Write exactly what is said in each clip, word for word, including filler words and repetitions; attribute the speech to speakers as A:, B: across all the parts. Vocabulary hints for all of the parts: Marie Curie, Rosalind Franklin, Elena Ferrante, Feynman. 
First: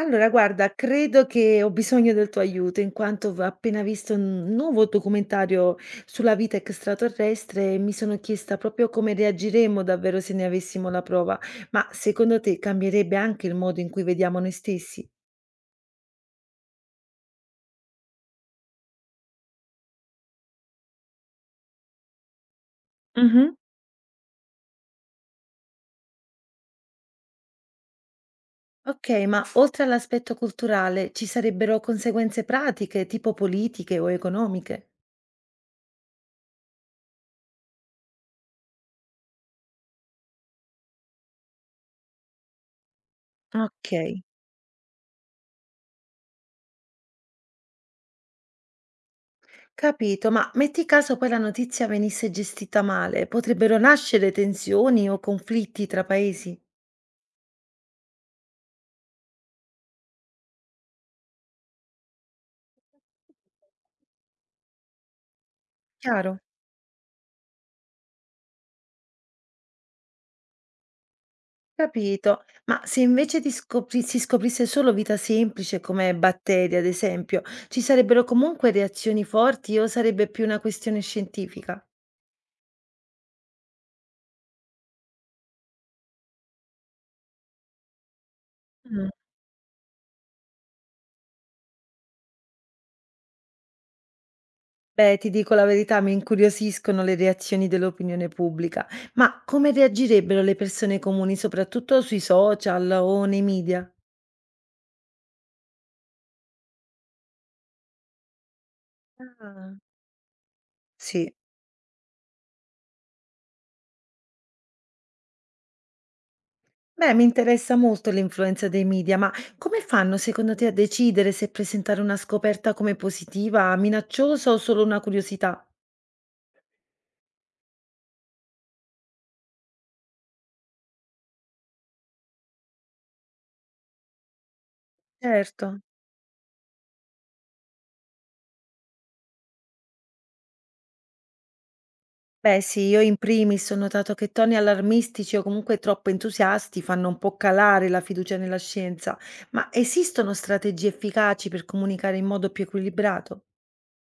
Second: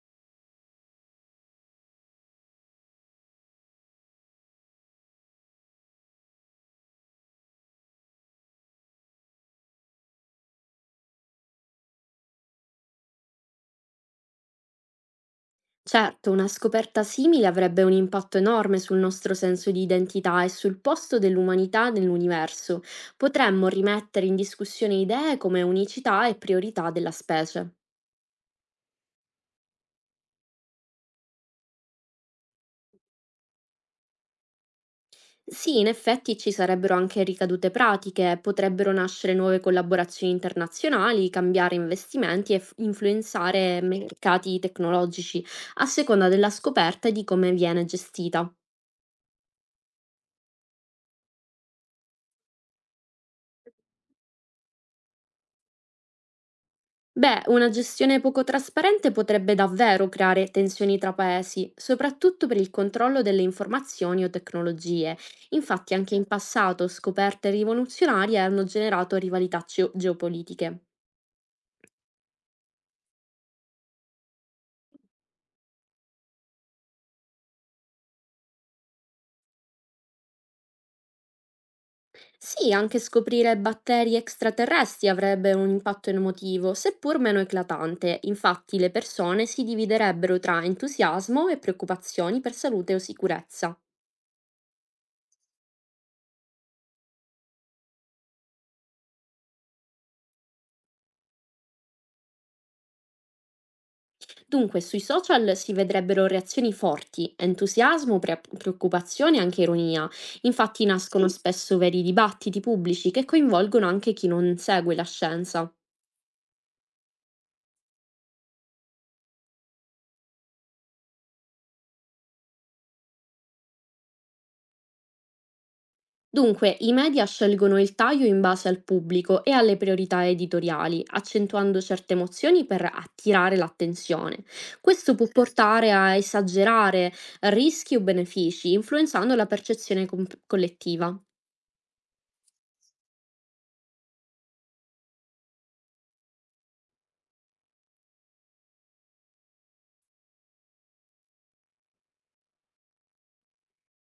A: Allora guarda, credo che ho bisogno del tuo aiuto in quanto v ho appena visto un nuovo documentario sulla vita extraterrestre e mi sono chiesta proprio come reagiremmo davvero se ne avessimo la prova. Ma secondo te cambierebbe anche il modo in cui vediamo noi stessi?
B: Certo, una scoperta simile avrebbe un impatto enorme sul nostro senso di identità e sul posto dell'umanità nell'universo.
A: Mhm.
B: Potremmo rimettere in discussione idee come unicità e priorità della specie.
A: Ok, ma oltre all'aspetto culturale ci sarebbero conseguenze pratiche, tipo politiche o economiche?
B: Sì, in effetti ci sarebbero anche ricadute pratiche, potrebbero nascere nuove collaborazioni internazionali, cambiare investimenti e f- influenzare
A: Ok.
B: mercati tecnologici, a seconda della scoperta e di come viene gestita.
A: Capito, ma metti caso poi la notizia venisse gestita male, potrebbero nascere tensioni o conflitti tra paesi.
B: Beh, una gestione poco trasparente potrebbe davvero creare tensioni tra paesi, soprattutto per il controllo delle informazioni o tecnologie. Infatti, anche in
A: Chiaro,
B: passato scoperte rivoluzionarie hanno generato rivalità geo- geopolitiche.
A: capito. Ma se invece di scopri- si scoprisse solo vita semplice come batteri, ad esempio, ci sarebbero comunque reazioni forti o sarebbe più una questione scientifica?
B: Sì, anche scoprire batteri extraterrestri avrebbe un impatto emotivo, seppur meno eclatante. Infatti, le
A: Mm.
B: persone si dividerebbero tra entusiasmo e preoccupazioni per salute o sicurezza.
A: Beh, ti dico la verità, mi incuriosiscono le reazioni dell'opinione pubblica, ma come reagirebbero le persone comuni, soprattutto sui social o nei media?
B: Dunque, sui social si vedrebbero reazioni forti, entusiasmo, pre- preoccupazione e anche
A: Ah.
B: ironia. Infatti nascono
A: Sì.
B: Sì, spesso veri dibattiti pubblici che coinvolgono anche chi non segue la scienza.
A: Beh, mi interessa molto l'influenza dei media, ma come fanno secondo te a decidere se presentare una scoperta come positiva, minacciosa o solo una curiosità?
B: Dunque, i media scelgono il taglio in base al pubblico e alle priorità editoriali, accentuando certe emozioni per attirare l'attenzione. Questo può
A: Certo.
B: portare a esagerare rischi o benefici, influenzando la percezione com- collettiva.
A: Beh, sì, io in primis ho notato che toni allarmistici o comunque troppo entusiasti fanno un po' calare la fiducia nella scienza, ma esistono strategie efficaci per comunicare in modo più equilibrato?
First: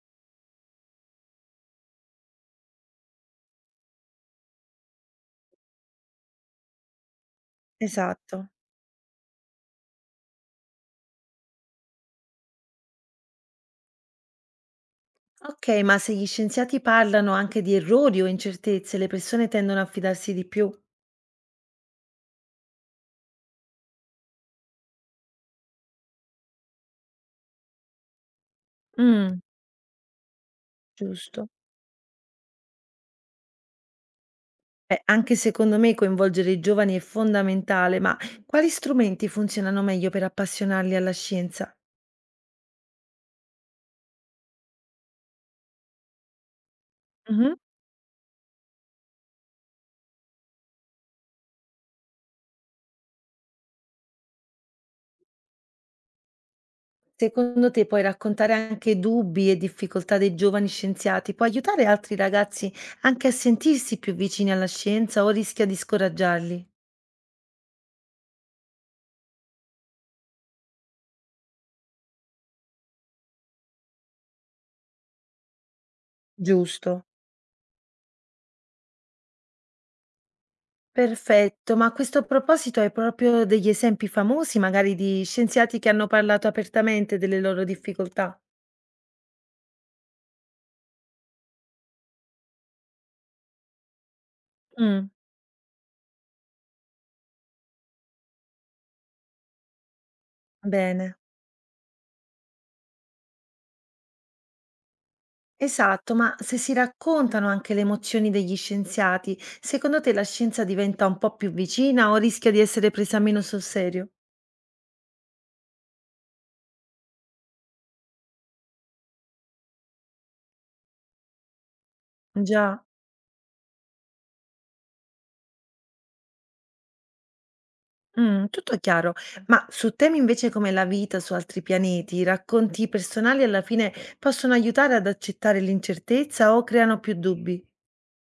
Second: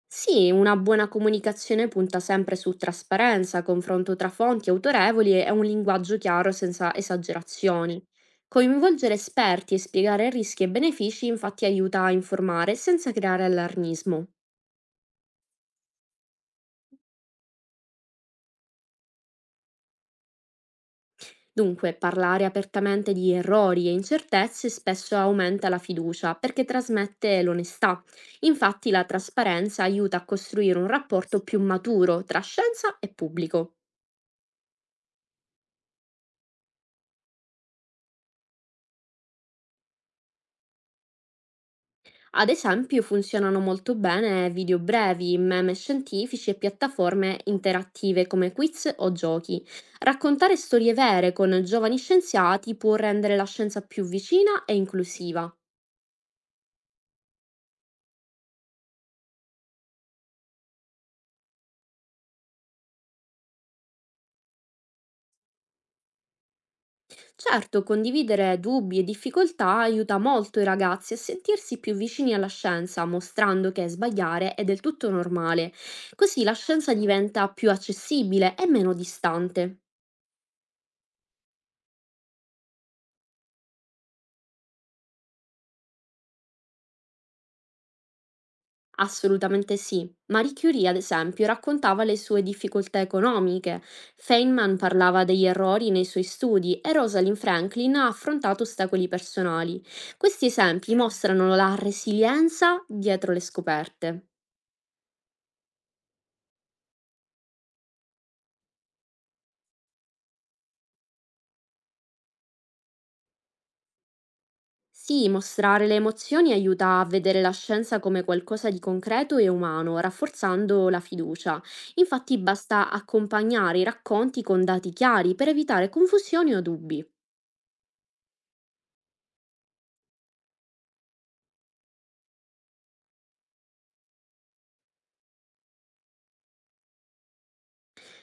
B: Sì, una buona comunicazione punta sempre su trasparenza, confronto tra fonti autorevoli e un linguaggio chiaro senza esagerazioni.
A: Esatto.
B: Coinvolgere esperti e spiegare rischi e benefici infatti aiuta a informare senza creare allarmismo.
A: Ok, ma se gli scienziati parlano anche di errori o incertezze, le persone tendono a fidarsi di più.
B: Dunque, parlare apertamente di errori e incertezze spesso aumenta la fiducia perché trasmette l'onestà. Infatti la
A: Mm,
B: trasparenza aiuta a costruire un rapporto
A: giusto.
B: più maturo tra scienza e pubblico.
A: Eh, anche secondo me coinvolgere i giovani è fondamentale, ma quali strumenti funzionano meglio per appassionarli alla scienza?
B: Ad esempio, funzionano molto bene video brevi, meme scientifici e piattaforme
A: Mhm.
B: interattive come quiz o giochi. Raccontare storie vere con giovani scienziati può rendere la scienza più vicina e inclusiva.
A: Secondo te puoi raccontare anche dubbi e difficoltà dei giovani scienziati? Può aiutare altri ragazzi anche a sentirsi più vicini alla scienza o rischia di scoraggiarli?
B: Certo, condividere dubbi e difficoltà aiuta molto i ragazzi a sentirsi più vicini alla scienza, mostrando che sbagliare è del tutto normale. Così la scienza
A: Giusto.
B: diventa più accessibile e meno distante.
A: Perfetto, ma a questo proposito hai proprio degli esempi famosi, magari di scienziati che hanno parlato apertamente delle loro difficoltà?
B: Assolutamente sì. Marie Curie, ad esempio, raccontava le sue difficoltà economiche, Feynman
A: Mm.
B: parlava degli errori nei suoi studi e Rosalind Franklin ha affrontato ostacoli personali. Questi esempi
A: Bene.
B: mostrano la resilienza dietro le scoperte.
A: Esatto, ma se si raccontano anche le emozioni degli scienziati, secondo te la scienza diventa un po' più vicina o rischia di essere presa meno sul serio?
B: Sì, mostrare le emozioni aiuta a vedere la scienza come qualcosa di concreto e umano, rafforzando la fiducia. Infatti
A: Già,
B: basta accompagnare i racconti con dati chiari per evitare confusioni o dubbi.
A: mm, tutto chiaro, ma su temi invece come la vita su altri pianeti, i racconti personali alla fine possono aiutare ad accettare l'incertezza o creano più dubbi?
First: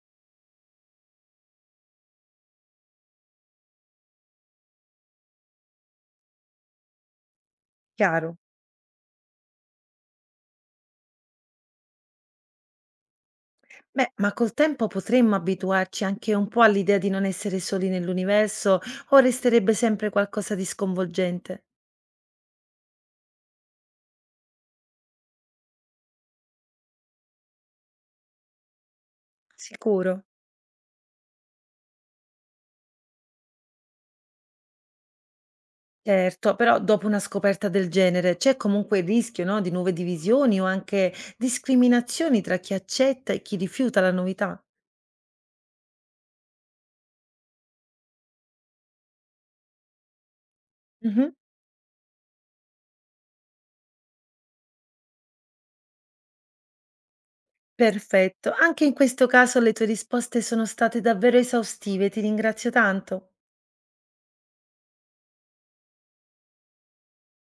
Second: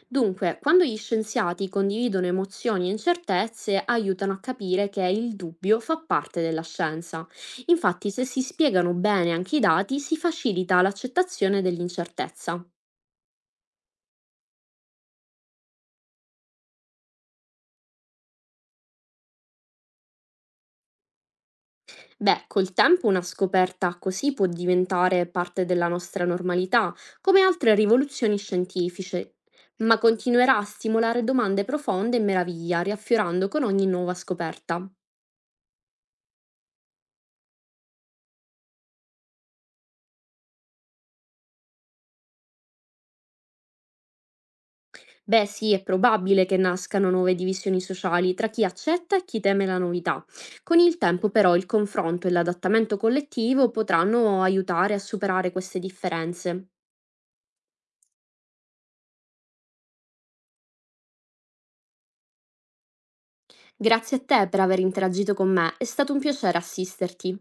B: Dunque, quando gli scienziati condividono emozioni e incertezze, aiutano a capire che il dubbio fa parte della scienza. Infatti, se
A: Chiaro.
B: si spiegano bene anche i dati, si facilita l'accettazione dell'incertezza.
A: Beh, ma col tempo potremmo abituarci anche un po' all'idea di non essere soli nell'universo o resterebbe sempre qualcosa di sconvolgente?
B: Beh, col tempo una scoperta così può diventare parte della nostra normalità, come altre rivoluzioni scientifiche, ma
A: Sicuro.
B: continuerà a stimolare domande profonde e meraviglia, riaffiorando con ogni nuova scoperta.
A: Certo, però dopo una scoperta del genere c'è comunque il rischio, no, di nuove divisioni o anche discriminazioni tra chi accetta e chi rifiuta la novità.
B: Beh, sì, è probabile che nascano nuove divisioni sociali tra chi accetta e chi teme la novità. Con il
A: Mhm.
B: tempo, però, il confronto e l'adattamento collettivo potranno aiutare a superare queste differenze.
A: Perfetto, anche in questo caso le tue risposte sono state davvero esaustive, ti ringrazio tanto.
B: Grazie a te per aver interagito con me, è stato un piacere assisterti.